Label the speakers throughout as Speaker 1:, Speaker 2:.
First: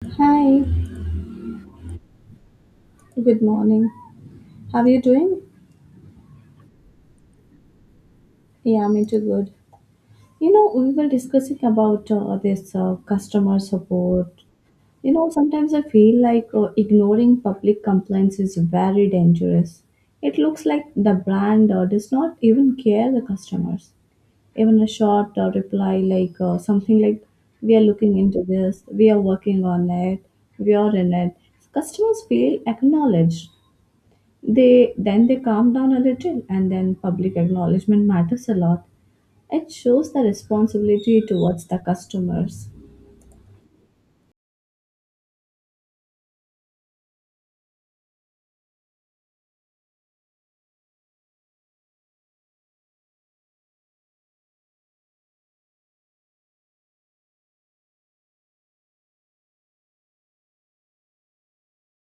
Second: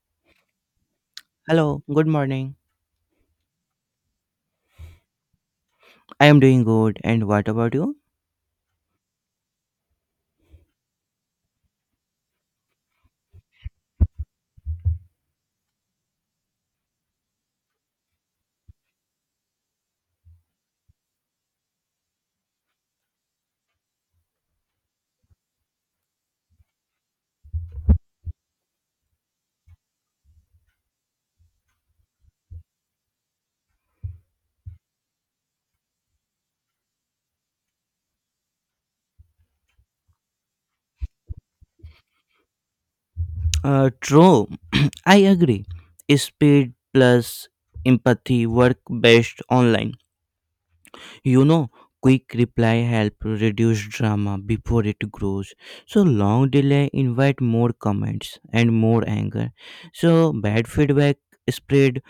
Speaker 1: Hi,
Speaker 2: Hello, good morning.
Speaker 1: good morning. How are you doing?
Speaker 2: I am doing good. And what about you?
Speaker 1: Yeah, I'm into good. We were discussing about this customer support. Sometimes I feel like ignoring public complaints is very dangerous. It looks like the brand does not even care the customers. Even a short reply like something like, "We are looking into this. We are working on it. We are in it." Customers feel acknowledged. They then they calm down a little, and then public acknowledgement matters a lot. It shows the responsibility towards the customers.
Speaker 2: True, I agree. Speed plus empathy work best online. You know, quick reply help reduce drama before it grows. So long delay invite more comments and more anger. So bad feedback spread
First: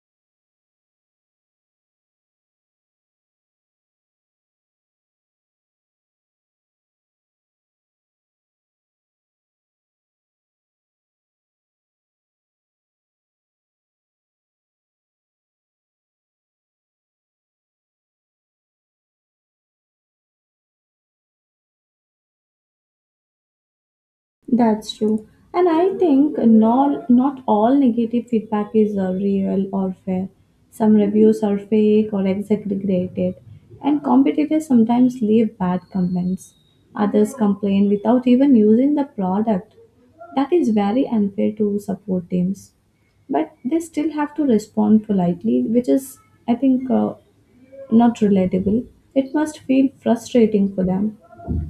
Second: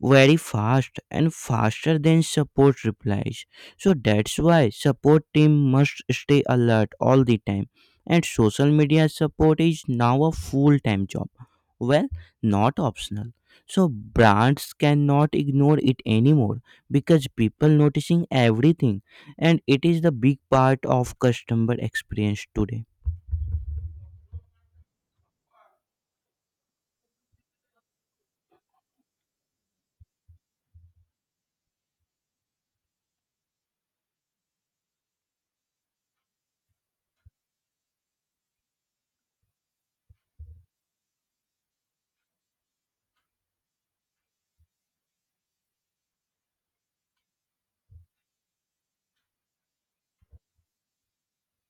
Speaker 2: very fast and faster than support replies. So that's why support team must stay alert all the time. And social media support is now a full-time job. Well, not optional. So brands cannot ignore it anymore because people noticing everything, and it is the big part of customer experience today.
Speaker 1: That's true. And I think not all negative feedback is real or fair. Some reviews are fake or exaggerated, and competitors sometimes leave bad comments. Others complain without even using the product. That is very unfair to support teams. But they still have to respond politely, which is, I think, not relatable, it must feel frustrating for them.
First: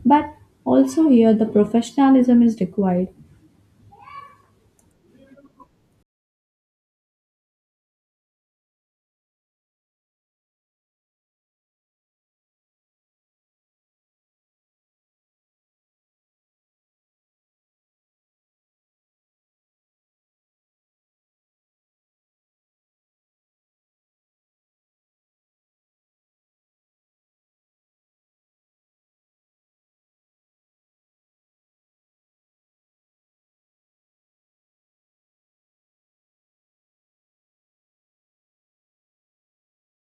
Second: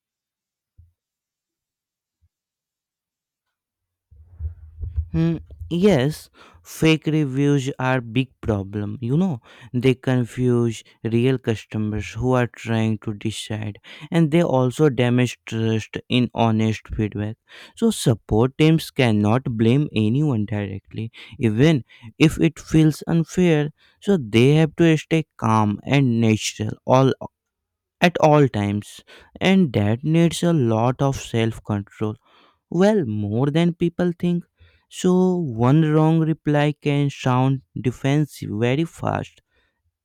Speaker 1: But also here the professionalism is required.
Speaker 2: Hmm, yes, fake reviews are big problem, they confuse real customers who are trying to decide, and they also damage trust in honest feedback. So support teams cannot blame anyone directly, even if it feels unfair. So they have to stay calm and natural all at all times, and that needs a lot of self control. Well, more than people think. So one wrong reply can sound defensive very fast,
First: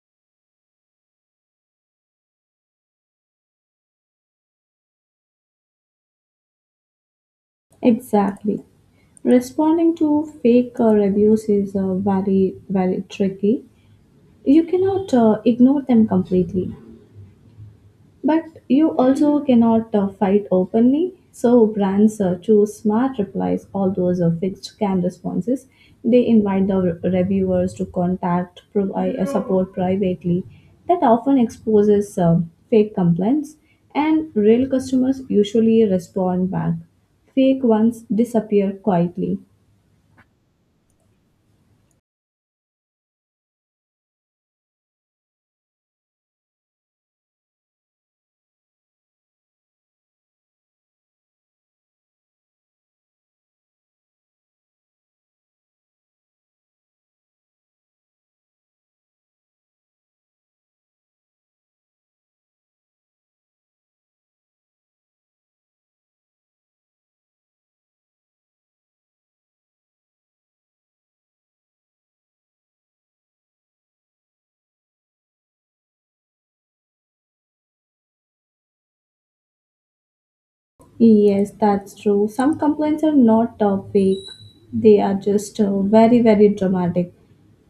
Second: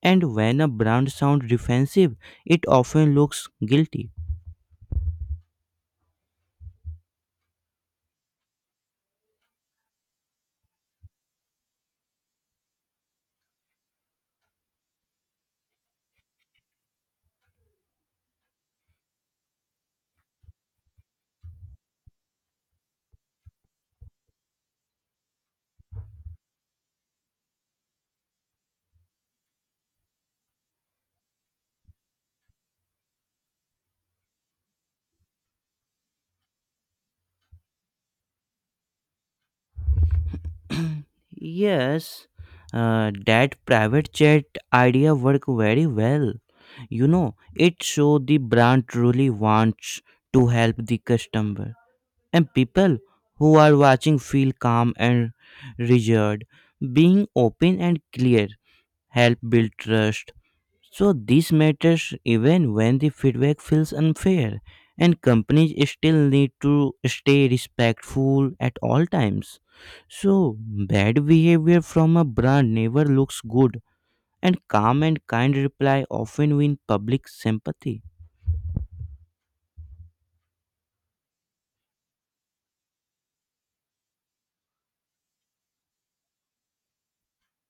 Speaker 2: and when a brand sounds defensive, it often looks guilty.
Speaker 1: Exactly. Responding to fake reviews is very, very tricky. You cannot ignore them completely. But you also cannot fight openly. So brands choose smart replies, all those fixed canned responses. They invite the reviewers to contact, provide support privately. That often exposes fake complaints, and real customers usually respond back. Fake ones disappear quietly.
Speaker 2: Yes, that private chat idea worked very well. It shows the brand truly wants to help the customer. And people who are watching feel calm and reassured. Being open and clear help build trust. So this matters even when the feedback feels unfair, and companies still need to stay respectful at all times. So bad behavior from a brand never looks good, and calm and kind reply often win public sympathy.
Speaker 1: Yes, that's true. Some complaints are not fake, they are just very, very dramatic.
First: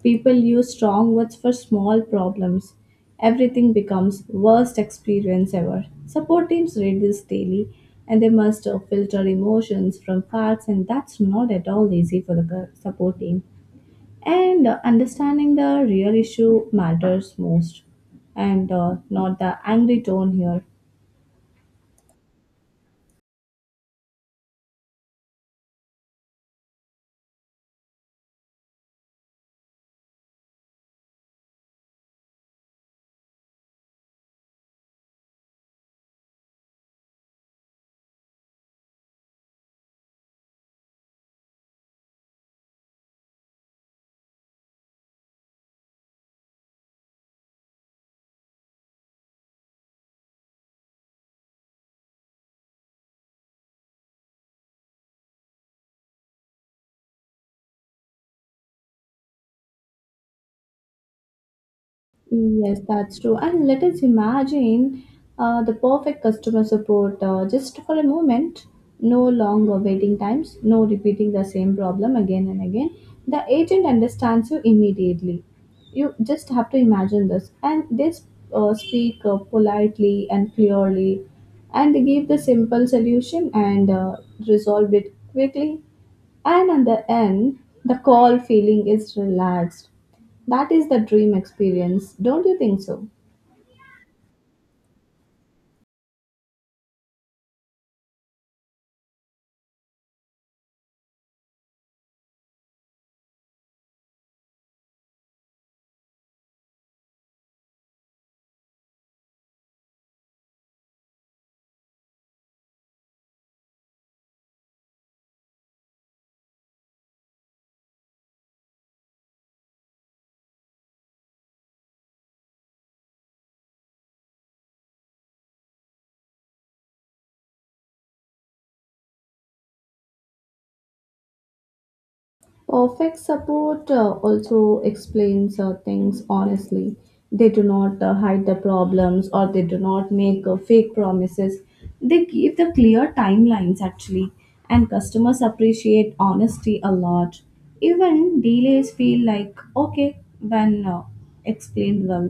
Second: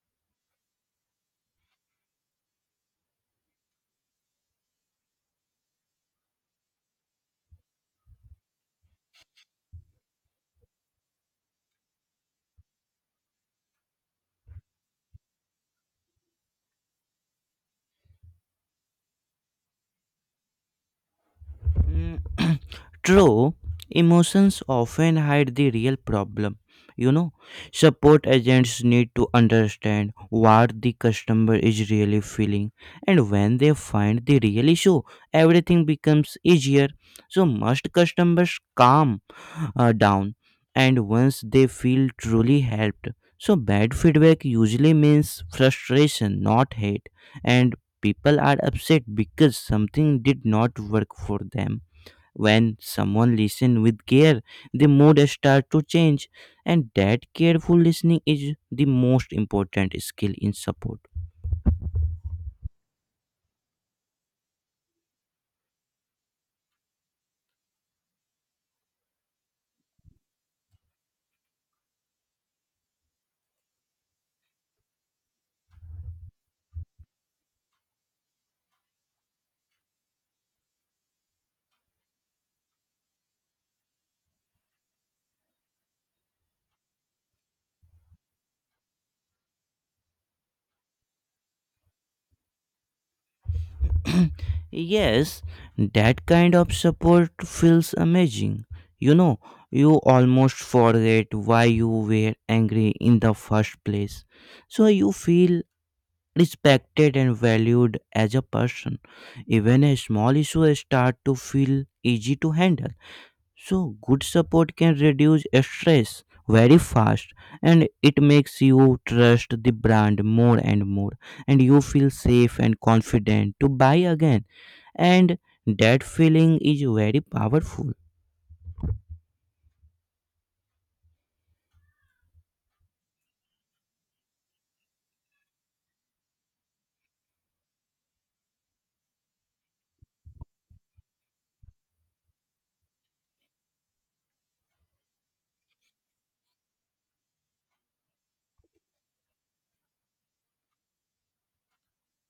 Speaker 1: People use strong words for small problems. Everything becomes worst experience ever. Support teams read this daily and they must filter emotions from facts, and that's not at all easy for the support team. And understanding the real issue matters most, and not the angry tone here.
Speaker 2: Mm, true, emotions often hide the real problem. You know, support agents need to understand what the customer is really feeling, and when they find the real issue, everything becomes easier. So must customers calm down, and once they feel truly helped. So bad feedback usually means frustration, not hate, and people are upset because something did not work for them. When someone listens with care, the mood starts to change, and that careful listening is the most important skill in support.
Speaker 1: Yes, that's true. And let us imagine the perfect customer support just for a moment. No longer waiting times, no repeating the same problem again and again. The agent understands you immediately. You just have to imagine this. And they speak politely and clearly, and they give the simple solution and resolve it quickly. And at the end, the call feeling is relaxed. That is the dream experience, don't you think so?
Speaker 2: Yes, that kind of support feels amazing. You know, you almost forget why you were angry in the first place. So you feel respected and valued as a person. Even a small issue start to feel easy to handle. So good support can reduce stress very fast, and it makes you trust the brand more and more, and you feel safe and confident to buy again. And that feeling is very powerful.
Speaker 1: Perfect support also explains things honestly. They do not hide the problems or they do not make fake promises. They give the clear timelines actually, and customers appreciate honesty a lot. Even delays feel like okay when explained well.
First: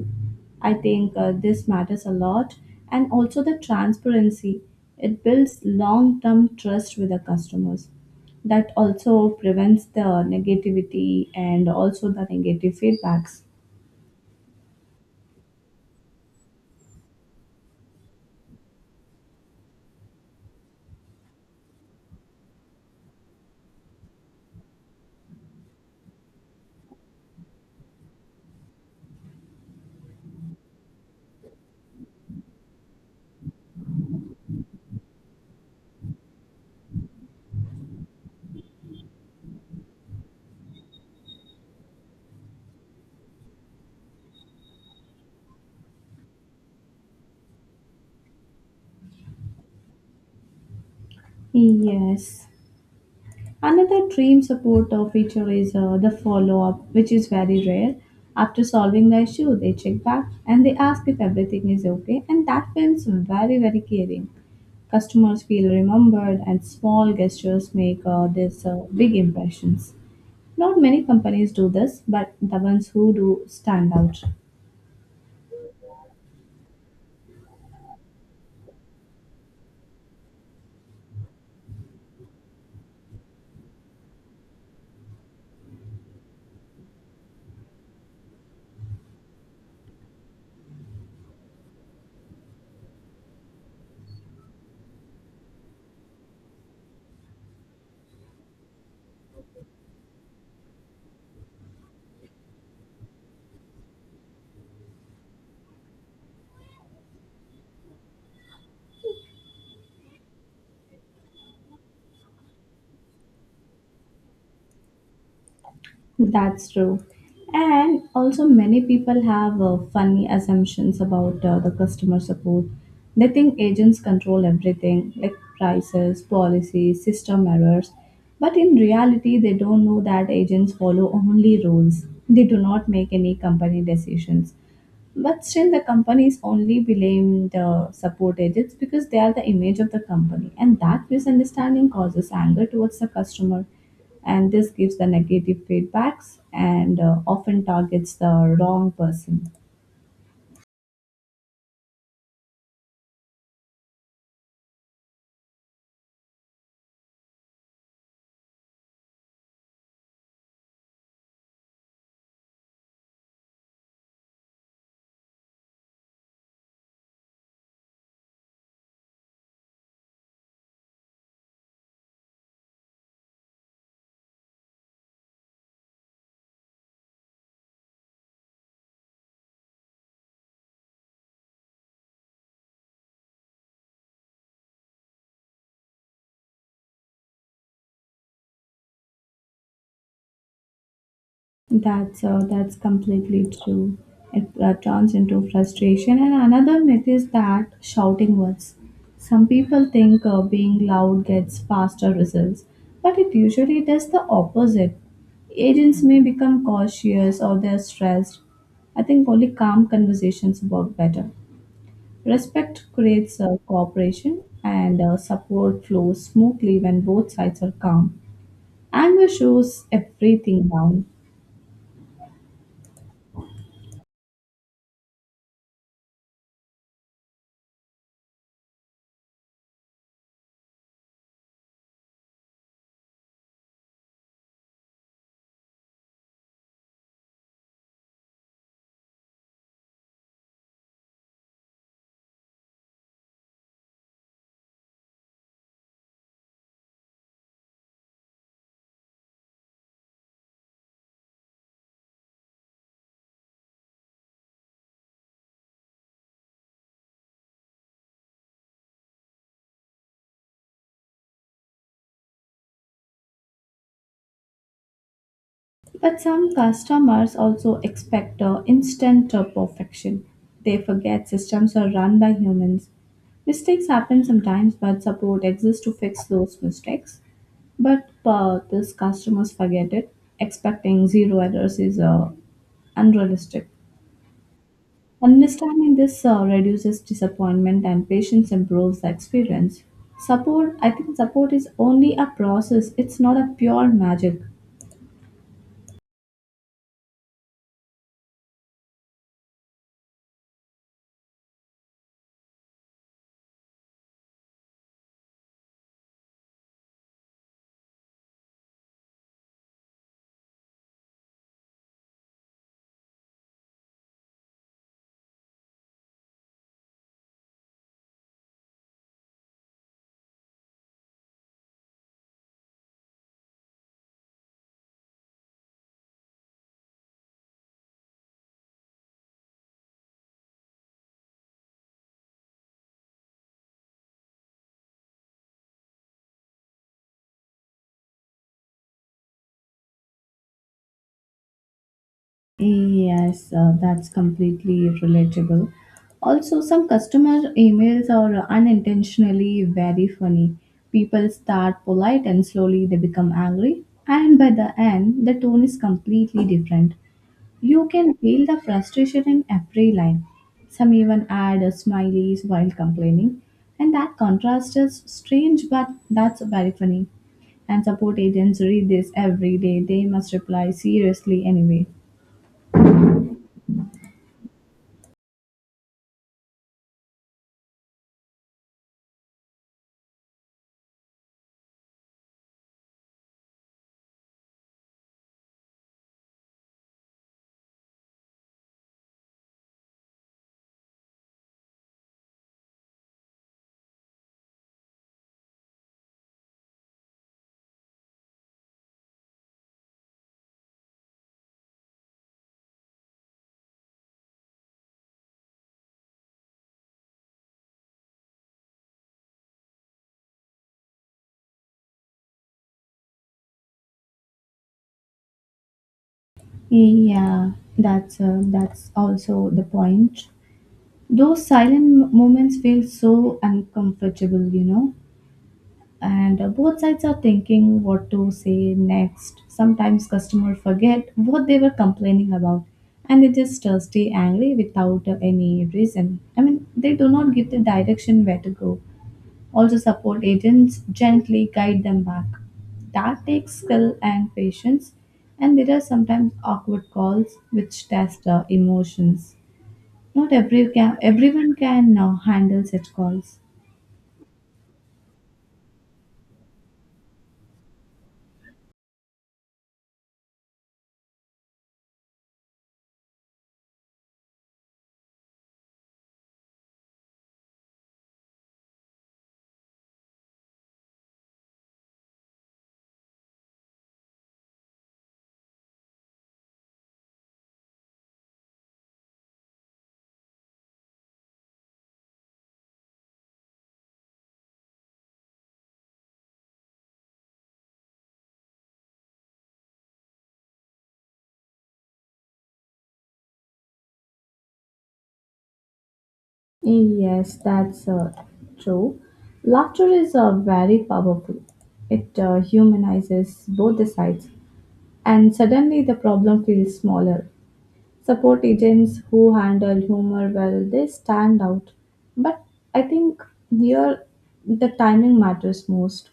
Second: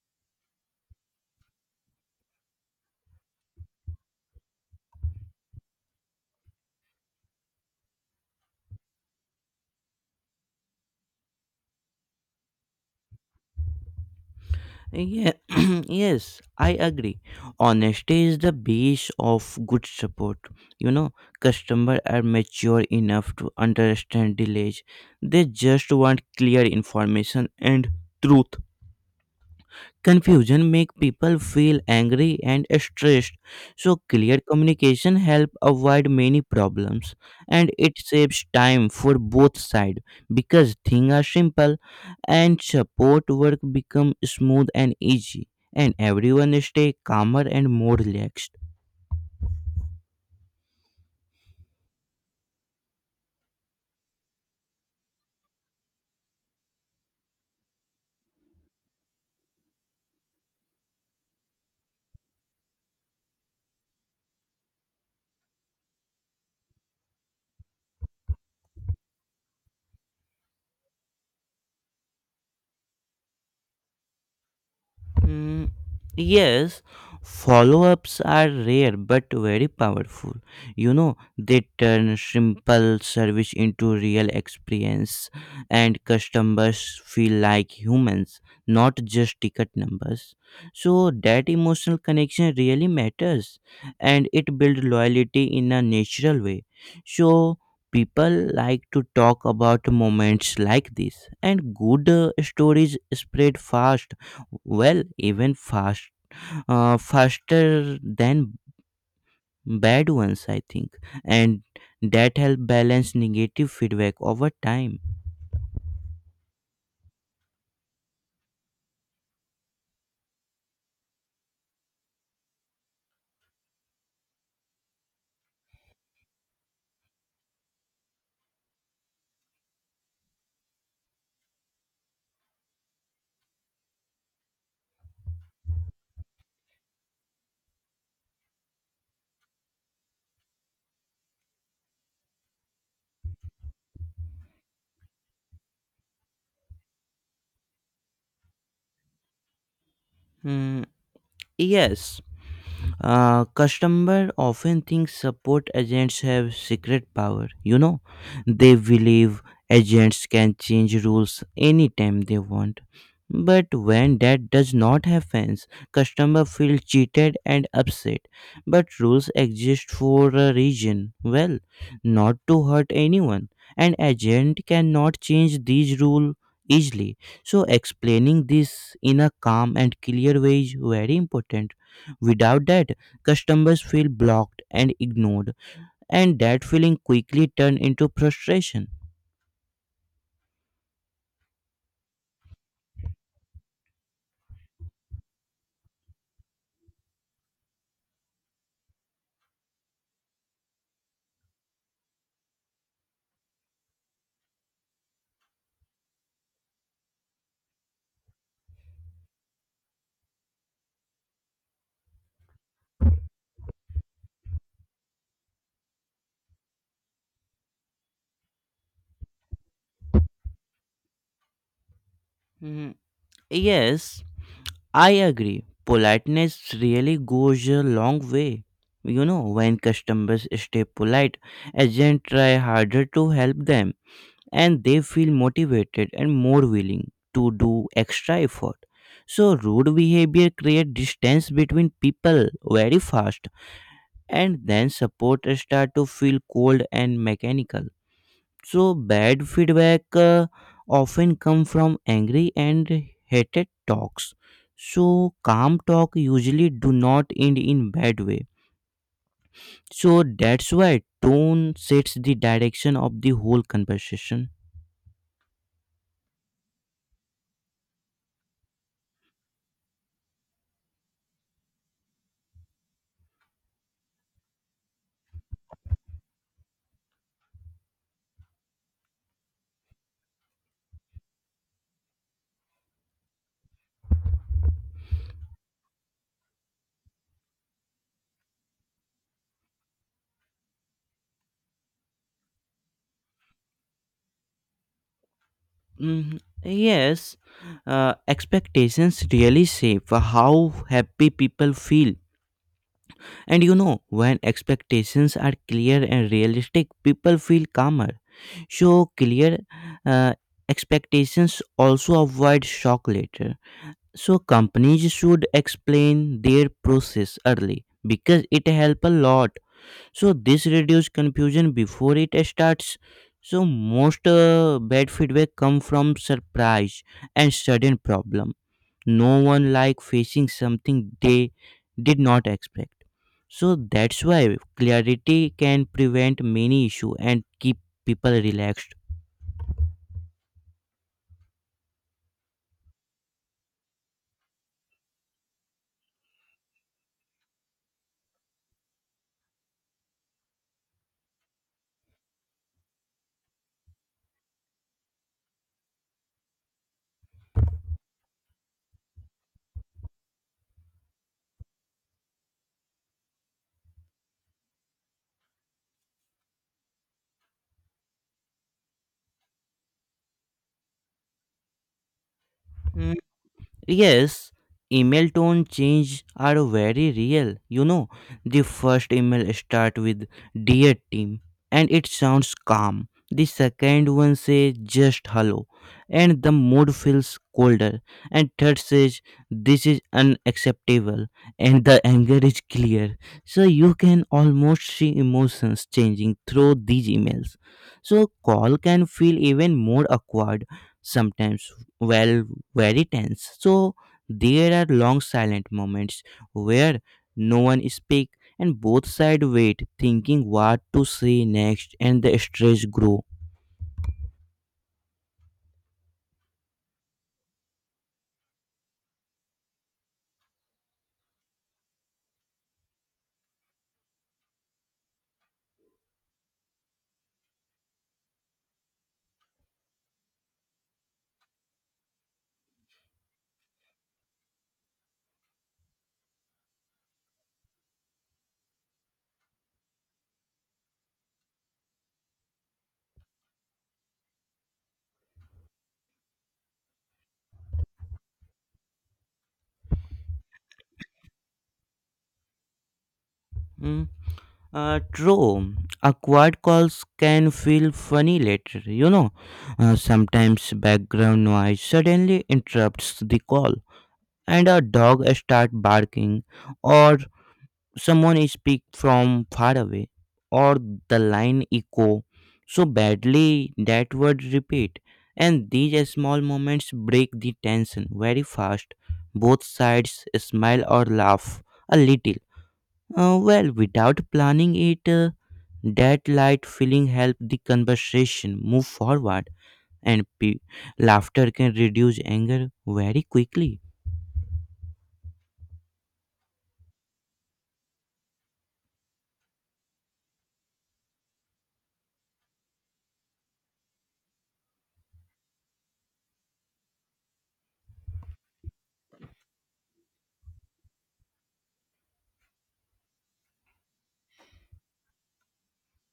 Speaker 1: I think this matters a lot, and also the transparency. It builds long term trust with the customers that also prevents the negativity and also the negative feedbacks.
Speaker 2: Yeah, yes, I agree. Honesty is the base of good support. You know, customers are mature enough to understand delays, they just want clear information and truth. Confusion make people feel angry and stressed. So clear communication help avoid many problems, and it saves time for both sides because things are simple and support work become smooth and easy and everyone stay calmer and more relaxed.
Speaker 1: Yes. Another dream support feature is the follow up, which is very rare. After solving the issue, they check back and they ask if everything is okay, and that feels very, very caring. Customers feel remembered, and small gestures make this big impressions. Not many companies do this, but the ones who do stand out.
Speaker 2: Mm, yes, follow ups are rare but very powerful. They turn simple service into real experience, and customers feel like humans, not just ticket numbers. So that emotional connection really matters, and it builds loyalty in a natural way. So people like to talk about moments like this, and good stories spread fast, well even fast, faster than bad ones I think, and that help balance negative feedback over time.
Speaker 1: That's true. And also, many people have funny assumptions about the customer support. They think agents control everything, like prices, policies, system errors. But in reality, they don't know that agents follow only rules. They do not make any company decisions. But still, the companies only blame the support agents because they are the image of the company, and that misunderstanding causes anger towards the customer, and this gives the negative feedbacks and often targets the wrong person.
Speaker 2: Mm, yes. Customer often think support agents have secret power. They believe agents can change rules anytime they want. But when that does not happen, customer feel cheated and upset. But rules exist for a reason. Well, not to hurt anyone. An agent cannot change these rules easily. So explaining this in a calm and clear way is very important. Without that, customers feel blocked and ignored, and that feeling quickly turns into frustration.
Speaker 1: That's completely true. It turns into frustration. And another myth is that shouting works. Some people think being loud gets faster results, but it usually does the opposite. Agents may become cautious or they're stressed. I think only calm conversations work better. Respect creates cooperation, and support flows smoothly when both sides are calm. Anger shows everything down.
Speaker 2: Mm, yes, I agree. Politeness really goes a long way. When customers stay polite, agents try harder to help them, and they feel motivated and more willing to do extra effort. So rude behavior creates distance between people very fast, and then support start to feel cold and mechanical. So bad feedback often come from angry and hated talks. So calm talk usually do not end in bad way. So that's why tone sets the direction of the whole conversation.
Speaker 1: But some customers also expect instant perfection. They forget systems are run by humans. Mistakes happen sometimes, but support exists to fix those mistakes. But these customers forget it. Expecting zero errors is unrealistic. Understanding this reduces disappointment and patience improves the experience. Support, I think, support is only a process, it's not a pure magic.
Speaker 2: Mhm. Yes, expectations really shape how happy people feel. And when expectations are clear and realistic, people feel calmer. So clear uh, expectations also avoid shock later. So companies should explain their process early because it helps a lot. So this reduces confusion before it starts. So most bad feedback come from surprise and sudden problem. No one like facing something they did not expect. So that's why clarity can prevent many issue and keep people relaxed.
Speaker 1: Yes, that's completely relatable. Also, some customer emails are unintentionally very funny. People start polite and slowly they become angry, and by the end, the tone is completely different. You can feel the frustration in every line. Some even add smileys while complaining, and that contrast is strange, but that's very funny. And support agents read this every day, they must reply seriously anyway.
Speaker 2: Yes, email tone change are very real. The first email start with dear team and it sounds calm. The second one says just hello and the mood feels colder. And third says this is unacceptable and the anger is clear. So you can almost see emotions changing through these emails. So call can feel even more awkward sometimes. Well, very tense. So there are long silent moments where no one speaks and both sides wait, thinking what to say next, and the stress grow.
Speaker 1: Yeah, that's also the point. Those silent moments feel so uncomfortable. And both sides are thinking what to say next. Sometimes customer forget what they were complaining about, and they just stay angry without any reason. I mean, they do not give the direction where to go. Also support agents gently guide them back. That takes skill and patience, and there are sometimes awkward calls which test emotions. Not everyone can now handle such calls.
Speaker 2: Mm, true, awkward calls can feel funny later. Sometimes background noise suddenly interrupts the call, and a dog start barking, or someone speak from far away, or the line echo so badly that word repeat. And these small moments break the tension very fast. Both sides smile or laugh a little. Well without planning it, that light feeling help the conversation move forward, and laughter can reduce anger very quickly.
Speaker 1: Yes, that's true. Laughter is very powerful. It humanizes both the sides, and suddenly the problem feels smaller. Support agents who handle humor well, they stand out. But I think here the timing matters most.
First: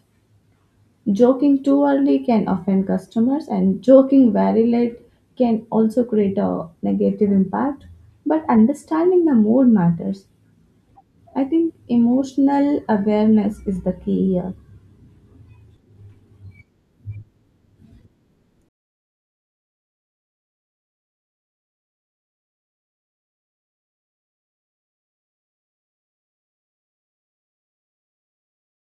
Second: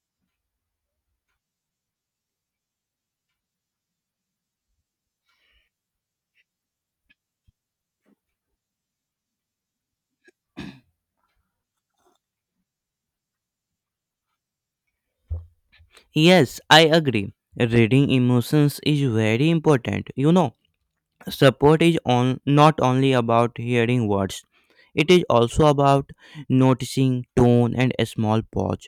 Speaker 1: Joking too early can offend customers, and joking very late can also create a negative impact. But understanding the mood matters. I think emotional awareness is the key here.
Speaker 2: Yes, I agree, reading emotions is very important. Support is on, not only about hearing words, it is also about noticing tone and a small pause.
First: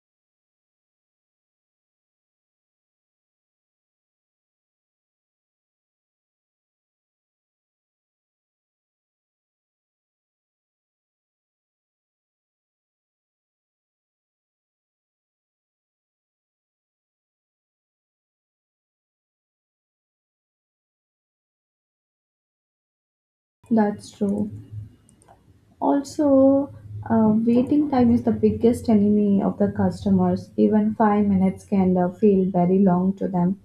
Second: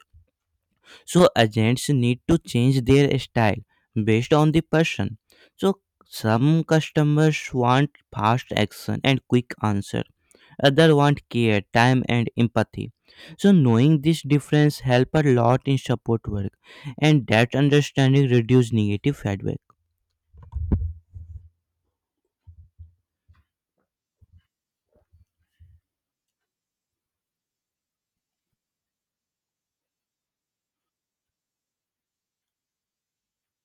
Speaker 2: So agents need to change their style based on the person. So some customers want fast action and quick answer, other want care, time, and empathy. So knowing this difference help a lot in support work, and that understanding reduce negative feedback.
Speaker 1: That's true. Also, waiting time is the biggest enemy of the customers. Even 5 minutes can feel very long to them,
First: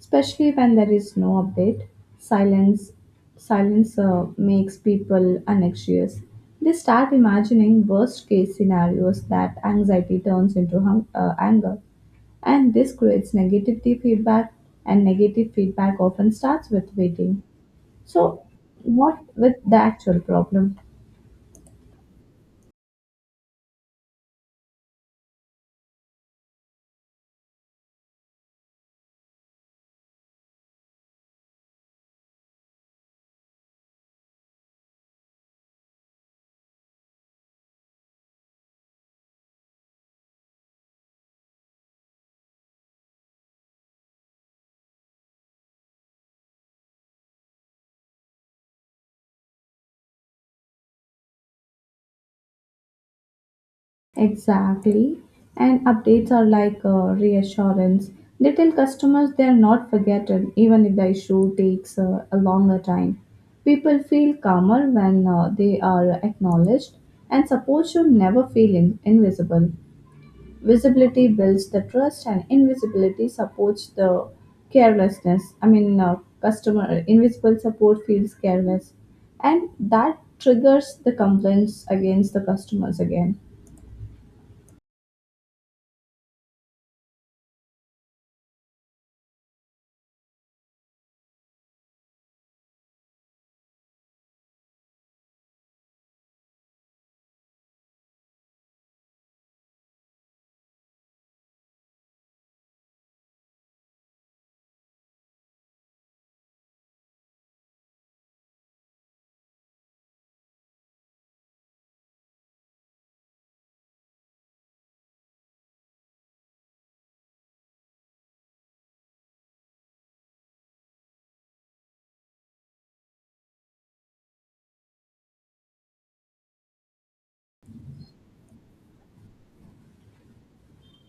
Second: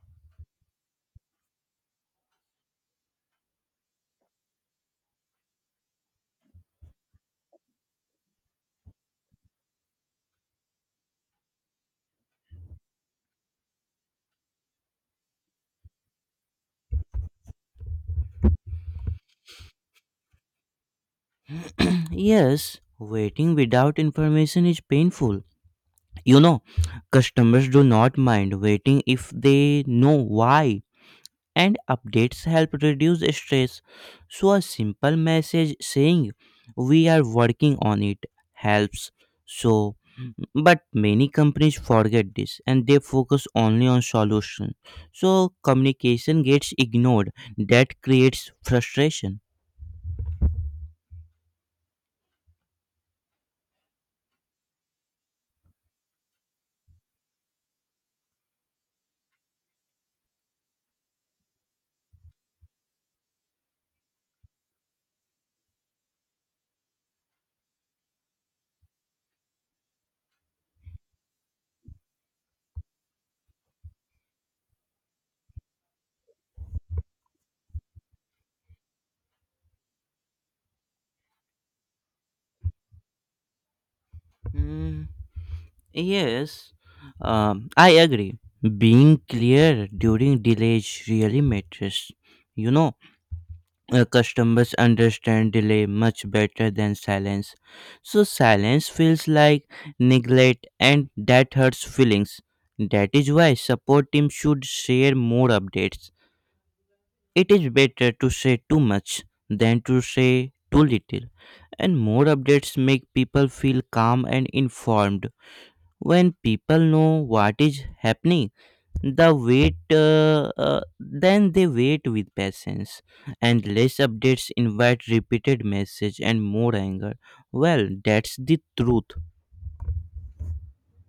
Speaker 1: especially when there is no update. Silence, silence makes people anxious. They start imagining worst case scenarios that anxiety turns into anger, and this creates negativity feedback. And negative feedback often starts with waiting. So, what with the actual problem?
Speaker 2: Yes, waiting without information is painful. You know, customers do not mind waiting if they know why, and updates help reduce stress. So a simple message saying we are working on it helps. So, but many companies forget this and they focus only on solution. So communication gets ignored. That creates frustration.
Speaker 1: Exactly. And updates are like reassurance. They tell customers they are not forgotten, even if the issue takes a longer time. People feel calmer when they are acknowledged, and support should never feel invisible. Visibility builds the trust, and invisibility supports the carelessness. I mean, customer invisible support feels careless, and that triggers the complaints against the customers again.
Speaker 2: Mm, yes, I agree. Being clear during delays really matters. You know, customers understand delay much better than silence. So silence feels like neglect and that hurts feelings. That is why support team should share more updates. It is better to say too much than to say too little. And more updates make people feel calm and informed. When people know what is happening, the wait then they wait with patience, and less updates invite repeated message and more anger. Well, that's the truth.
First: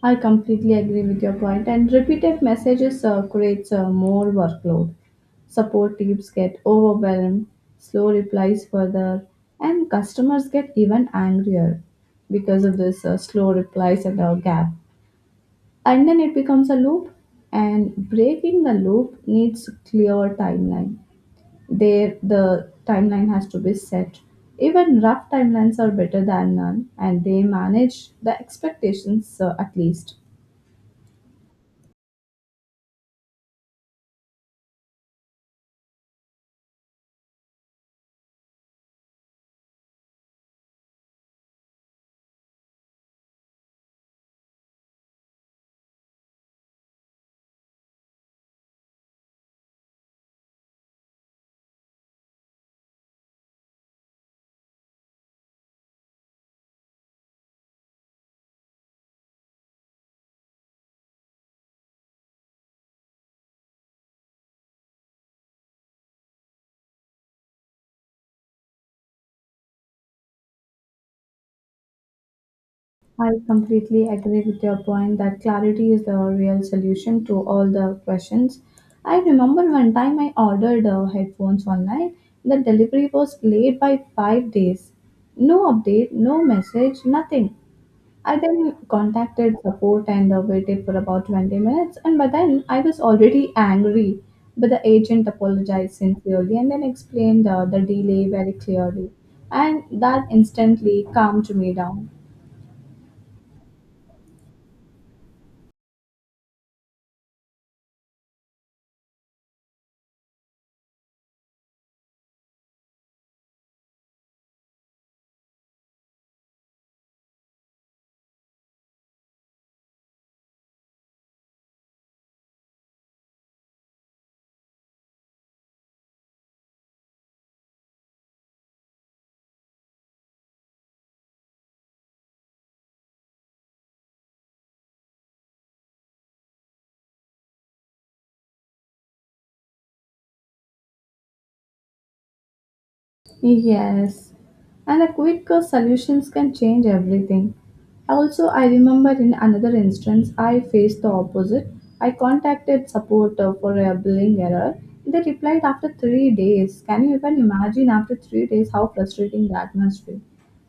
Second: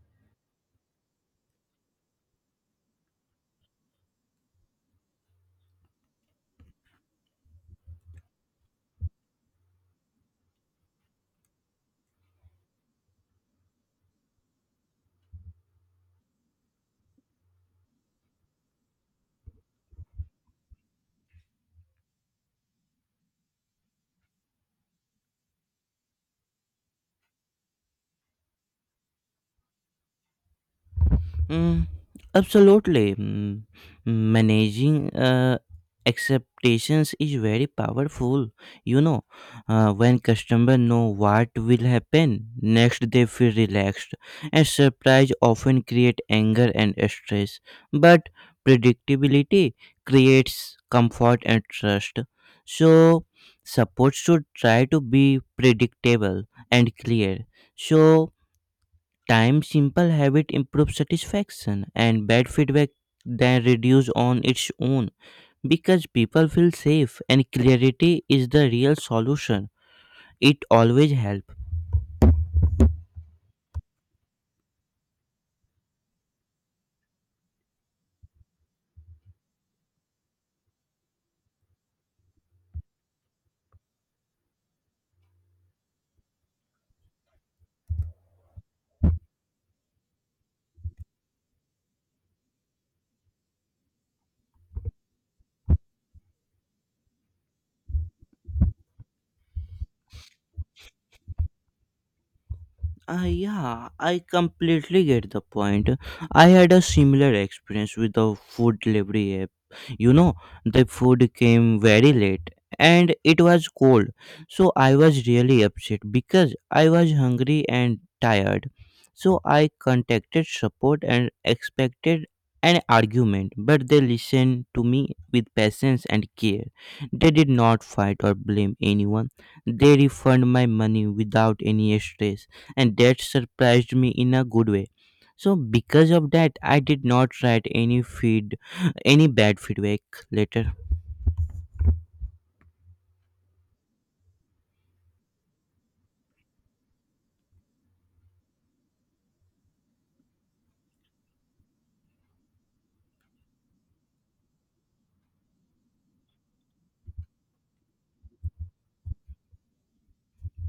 Speaker 1: I completely agree with your point, and repeated messages creates more workload. Support teams get overwhelmed, slow replies further, and customers get even angrier because of this slow replies and our gap. And then it becomes a loop, and breaking the loop needs clear timeline. There, the timeline has to be set. Even rough timelines are better than none, and they manage the expectations at least.
Speaker 2: Mm, absolutely. Mm, managing expectations is very powerful. You know, when customer know what will happen next, they feel relaxed. And surprise often create anger and stress, but predictability creates comfort and trust. So support should try to be predictable and clear. So time simple habit improves satisfaction and bad feedback then reduce on its own because people feel safe and clarity is the real solution. It always helps.
Speaker 1: I completely agree with your point that clarity is the real solution to all the questions. I remember one time I ordered headphones online. The delivery was late by 5 days. No update, no message, nothing. I then contacted support and waited for about 20 minutes, and by then I was already angry. But the agent apologized sincerely and then explained the delay very clearly, and that instantly calmed me down.
Speaker 2: Yeah, I completely get the point. I had a similar experience with the food delivery app. You know, the food came very late and it was cold. So I was really upset because I was hungry and tired. So I contacted support and expected an argument, but they listened to me with patience and care. They did not fight or blame anyone. They refund my money without any stress, and that surprised me in a good way. So because of that I did not write any feed any bad feedback later.
Speaker 1: Yes, and a quick solutions can change everything. Also, I remember in another instance, I faced the opposite. I contacted support for a billing error. They replied after 3 days. Can you even imagine after 3 days how frustrating that must be?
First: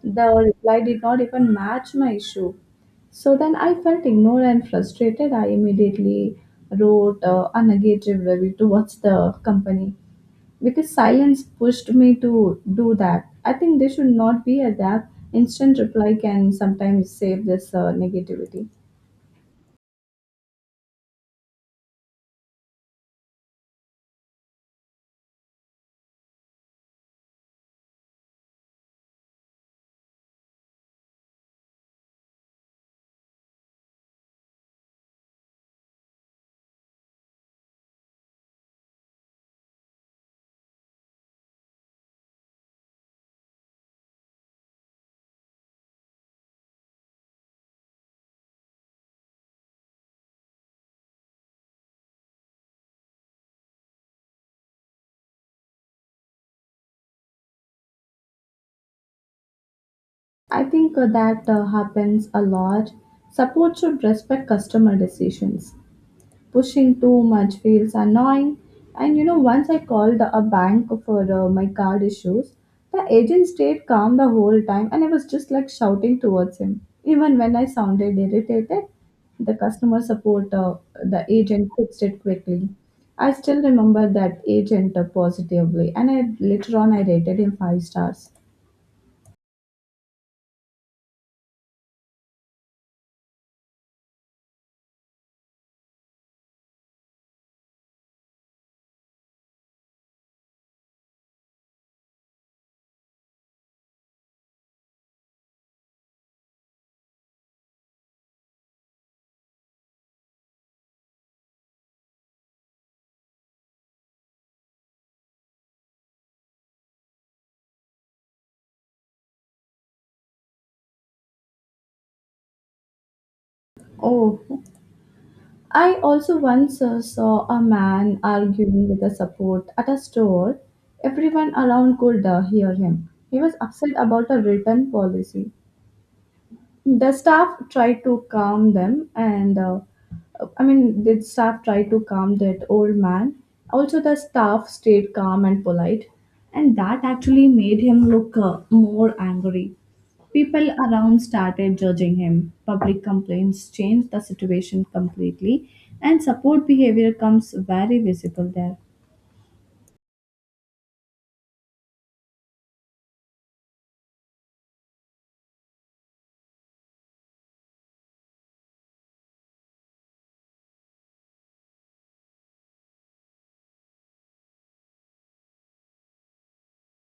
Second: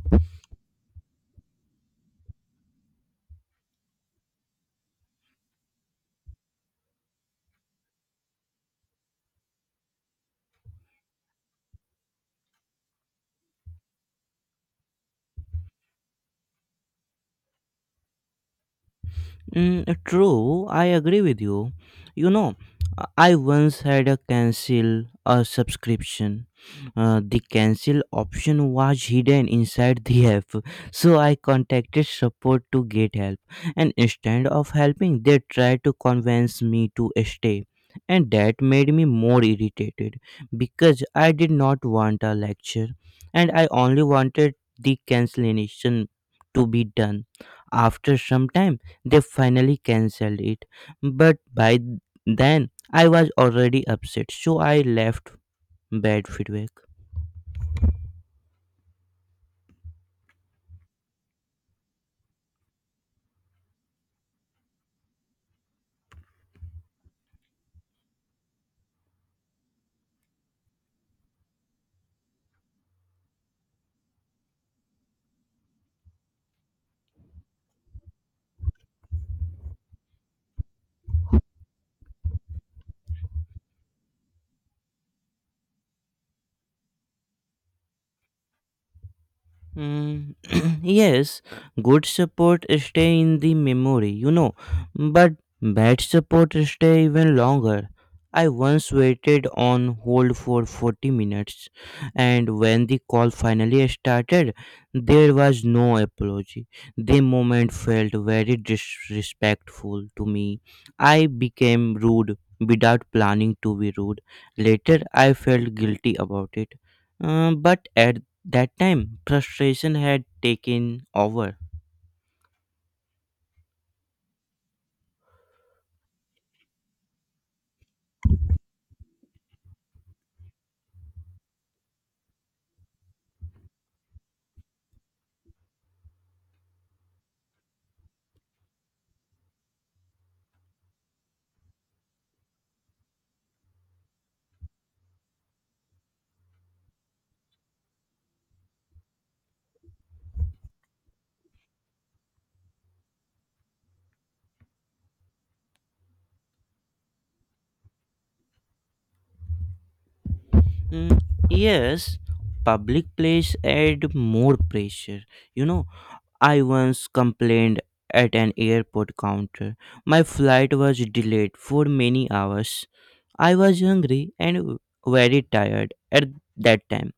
Speaker 1: The reply did not even match my issue. So then I felt ignored and frustrated. I immediately wrote a negative review towards the company because silence pushed me to do that. I think there should not be a that. Instant reply can sometimes save this negativity.
Speaker 2: Mm, true, I agree with you. You know, I once had a cancel a subscription. The cancel option was hidden inside the app, so I contacted support to get help. And instead of helping, they tried to convince me to stay. And that made me more irritated because I did not want a lecture and I only wanted the cancellation to be done. After some time, they finally cancelled it, but by then I was already upset, so I left bad feedback.
Speaker 1: I think that happens a lot. Support should respect customer decisions. Pushing too much feels annoying. And once I called a bank for my card issues, the agent stayed calm the whole time and I was just like shouting towards him. Even when I sounded irritated, the agent fixed it quickly. I still remember that agent positively and I later on I rated him five stars.
Speaker 2: Mm, yes, good support stay in the memory, but bad support stay even longer. I once waited on hold for 40 minutes, and when the call finally started, there was no apology. The moment felt very disrespectful to me. I became rude without planning to be rude. Later, I felt guilty about it. But at that time, frustration had taken over.
Speaker 1: Oh, I also once saw a man arguing with a support at a store. Everyone around could hear him. He was upset about a return policy. The staff tried to calm them, and I mean, the staff tried to calm that old man. Also, the staff stayed calm and polite, and that actually made him look more angry. People around started judging him. Public complaints changed the situation completely, and support behavior comes very visible there.
Speaker 2: Mm, yes, public place add more pressure. You know, I once complained at an airport counter. My flight was delayed for many hours. I was hungry and very tired at that time.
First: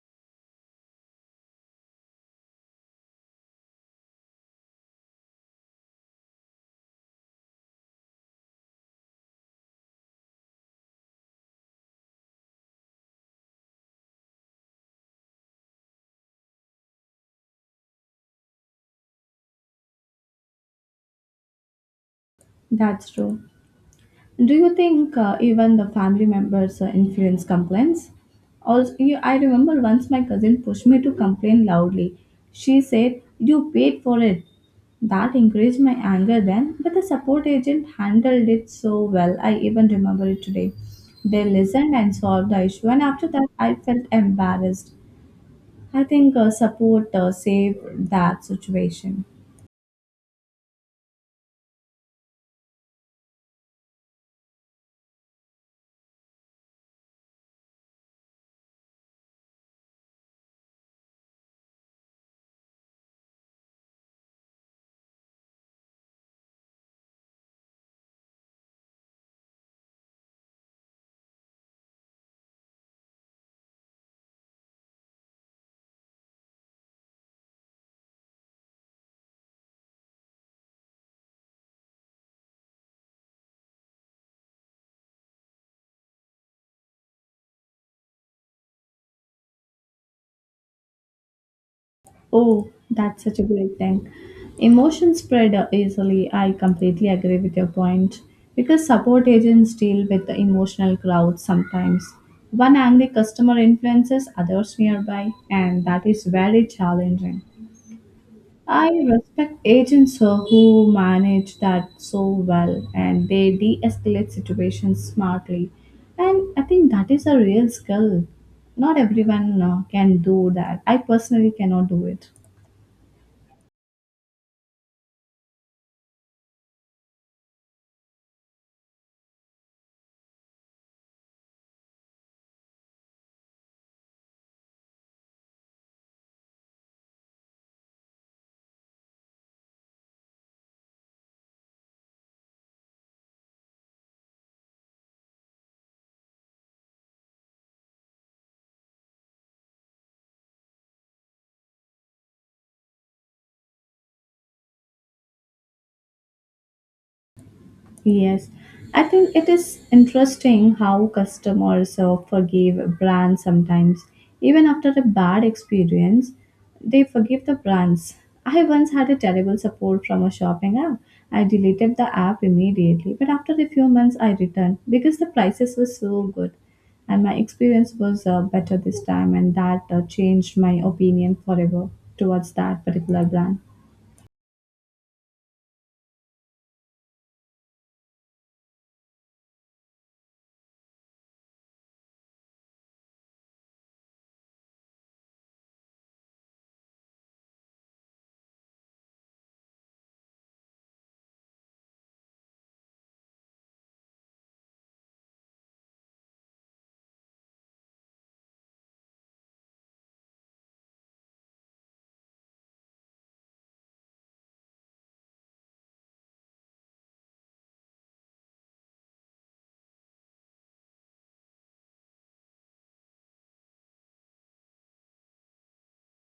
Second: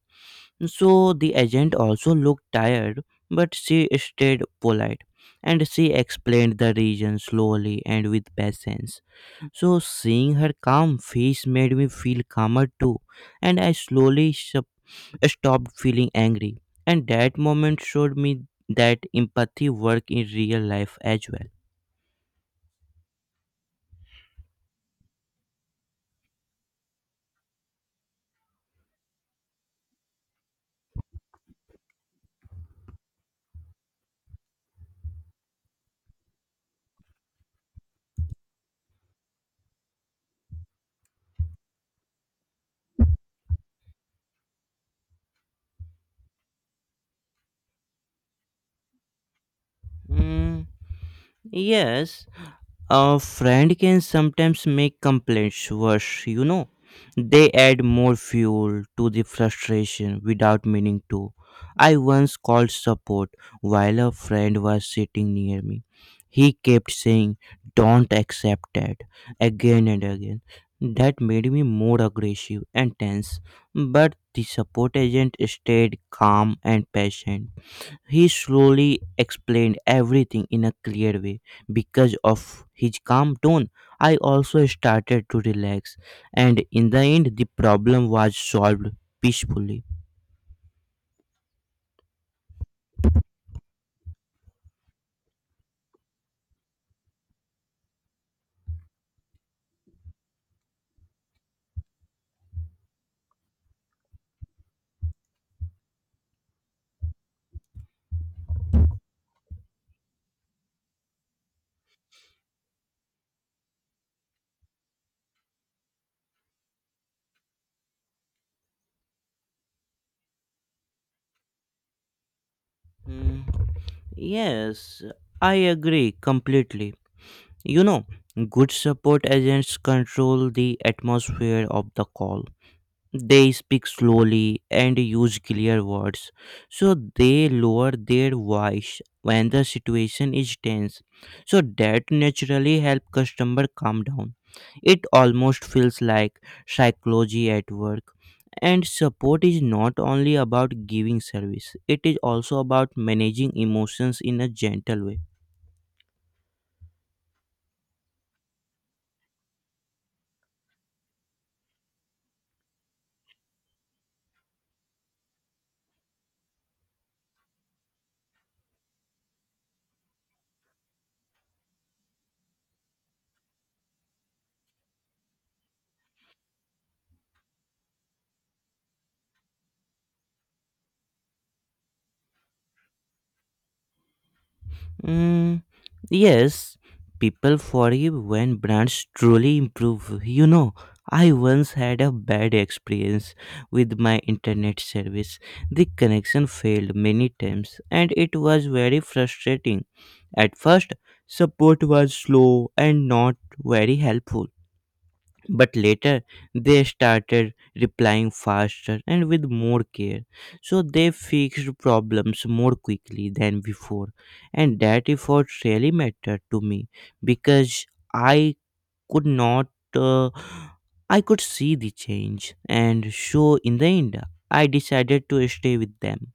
Speaker 2: So the agent also looked tired, but she stayed polite and she explained the reason slowly and with patience. So seeing her calm face made me feel calmer too, and I slowly stopped feeling angry. And that moment showed me that empathy work in real life as well.
Speaker 1: That's true. Do you think even the family members influence complaints? Also, I remember once my cousin pushed me to complain loudly. She said, "You paid for it." That increased my anger then, but the support agent handled it so well. I even remember it today. They listened and solved the issue, and after that, I felt embarrassed. I think support saved that situation.
Speaker 2: Mm, yes, a friend can sometimes make complaints worse, They add more fuel to the frustration without meaning to. I once called support while a friend was sitting near me. He kept saying, Don't accept that, again and again. That made me more aggressive and tense, but the support agent stayed calm and patient. He slowly explained everything in a clear way. Because of his calm tone, I also started to relax, and in the end, the problem was solved peacefully.
Speaker 1: Oh, that's such a great thing. Emotion spread easily. I completely agree with your point. Because support agents deal with the emotional crowds sometimes. One angry customer influences others nearby, and that is very challenging. I respect agents who manage that so well and they de escalate situations smartly. And I think that is a real skill. Not everyone can do that. I personally cannot do it.
Speaker 2: Hmm, yes, I agree completely. You know, good support agents control the atmosphere of the call. They speak slowly and use clear words, so they lower their voice when the situation is tense. So that naturally help customer calm down. It almost feels like psychology at work. And support is not only about giving service; it is also about managing emotions in a gentle way.
Speaker 1: Yes, I think it is interesting how customers forgive brands sometimes. Even after a bad experience, they forgive the brands. I once had a terrible support from a shopping app. I deleted the app immediately, but after a few months, I returned because the prices were so good. And my experience was better this time, and that changed my opinion forever towards that particular brand.
Speaker 2: Mm, yes, people forgive when brands truly improve. I once had a bad experience with my internet service. The connection failed many times and it was very frustrating. At first, support was slow and not very helpful. But later they started replying faster and with more care. So they fixed problems more quickly than before. And that effort really mattered to me because I could not, uh, I could see the change. And so in the end, I decided to stay with them.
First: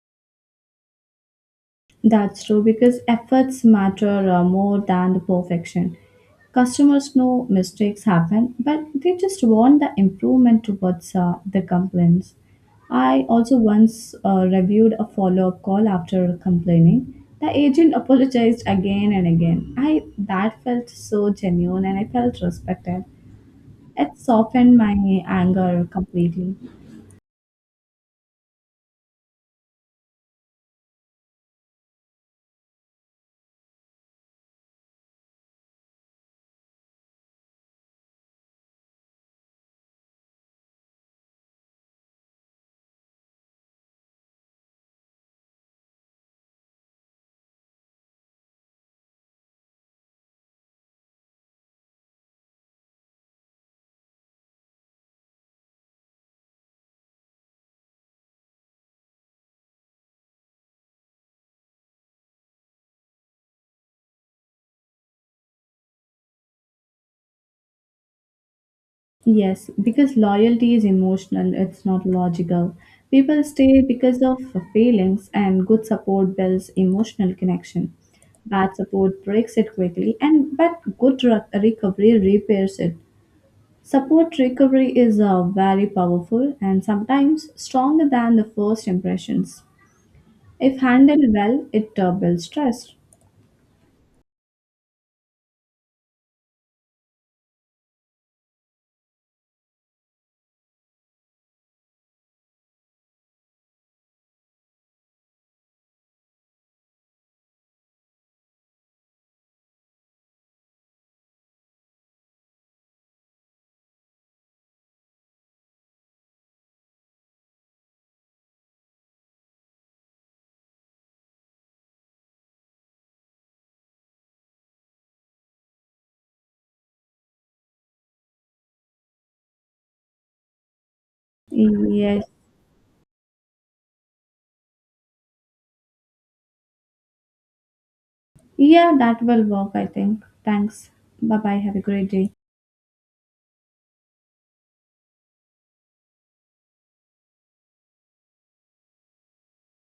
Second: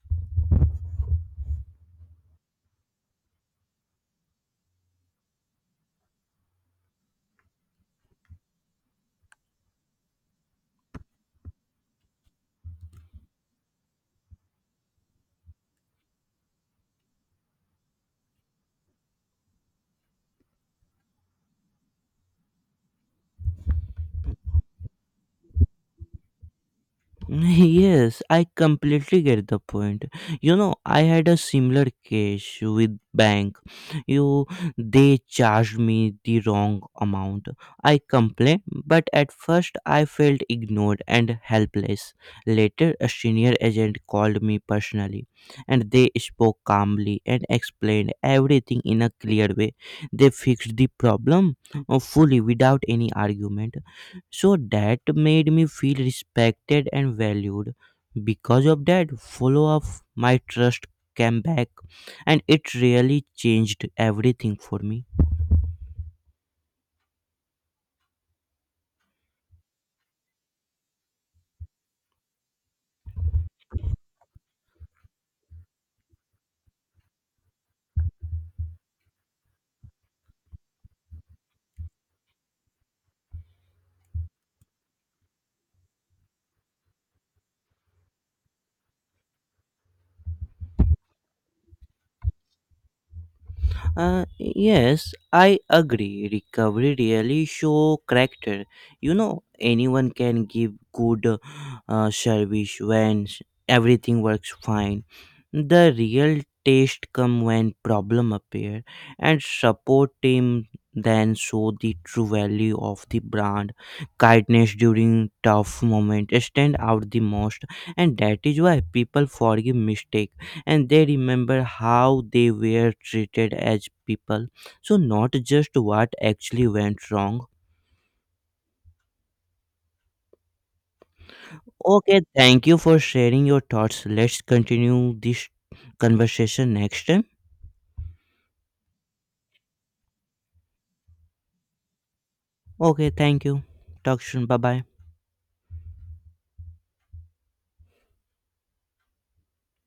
Speaker 1: That's true because efforts matter more than the perfection. Customers know mistakes happen, but they just want the improvement towards the complaints. I also once reviewed a follow up call after complaining. The agent apologized again and again. I that felt so genuine and I felt respected. It softened my anger completely.
Speaker 2: Yes, I completely get the point. I had a similar case with bank. You they charged me the wrong amount. I complained, but at first I felt ignored and helpless. Later a senior agent called me personally, and they spoke calmly and explained everything in a clear way. They fixed the problem fully without any argument. So that made me feel respected and valued. Because of that follow up, my trust came back, and it really changed everything for me.
Speaker 1: Yes, because loyalty is emotional, it's not logical. People stay because of feelings, and good support builds emotional connection. Bad support breaks it quickly, and but good recovery repairs it. Support recovery is very powerful and sometimes stronger than the first impressions. If handled well, it builds trust.
Speaker 2: Yes, I agree. Recovery really show character. Anyone can give good service when everything works fine. The real test come when problem appear and support team then show the true value of the brand. Kindness during tough moment stand out the most, and that is why people forgive mistake and they remember how they were treated as people, so not just what actually went wrong. Okay,
Speaker 1: Yes,
Speaker 2: thank you for sharing your thoughts. Let's continue this conversation next time.
Speaker 1: yeah, that will work, I think. Thanks. Bye bye. Have a great day.
Speaker 2: Okay, thank you. Talk soon. Bye bye.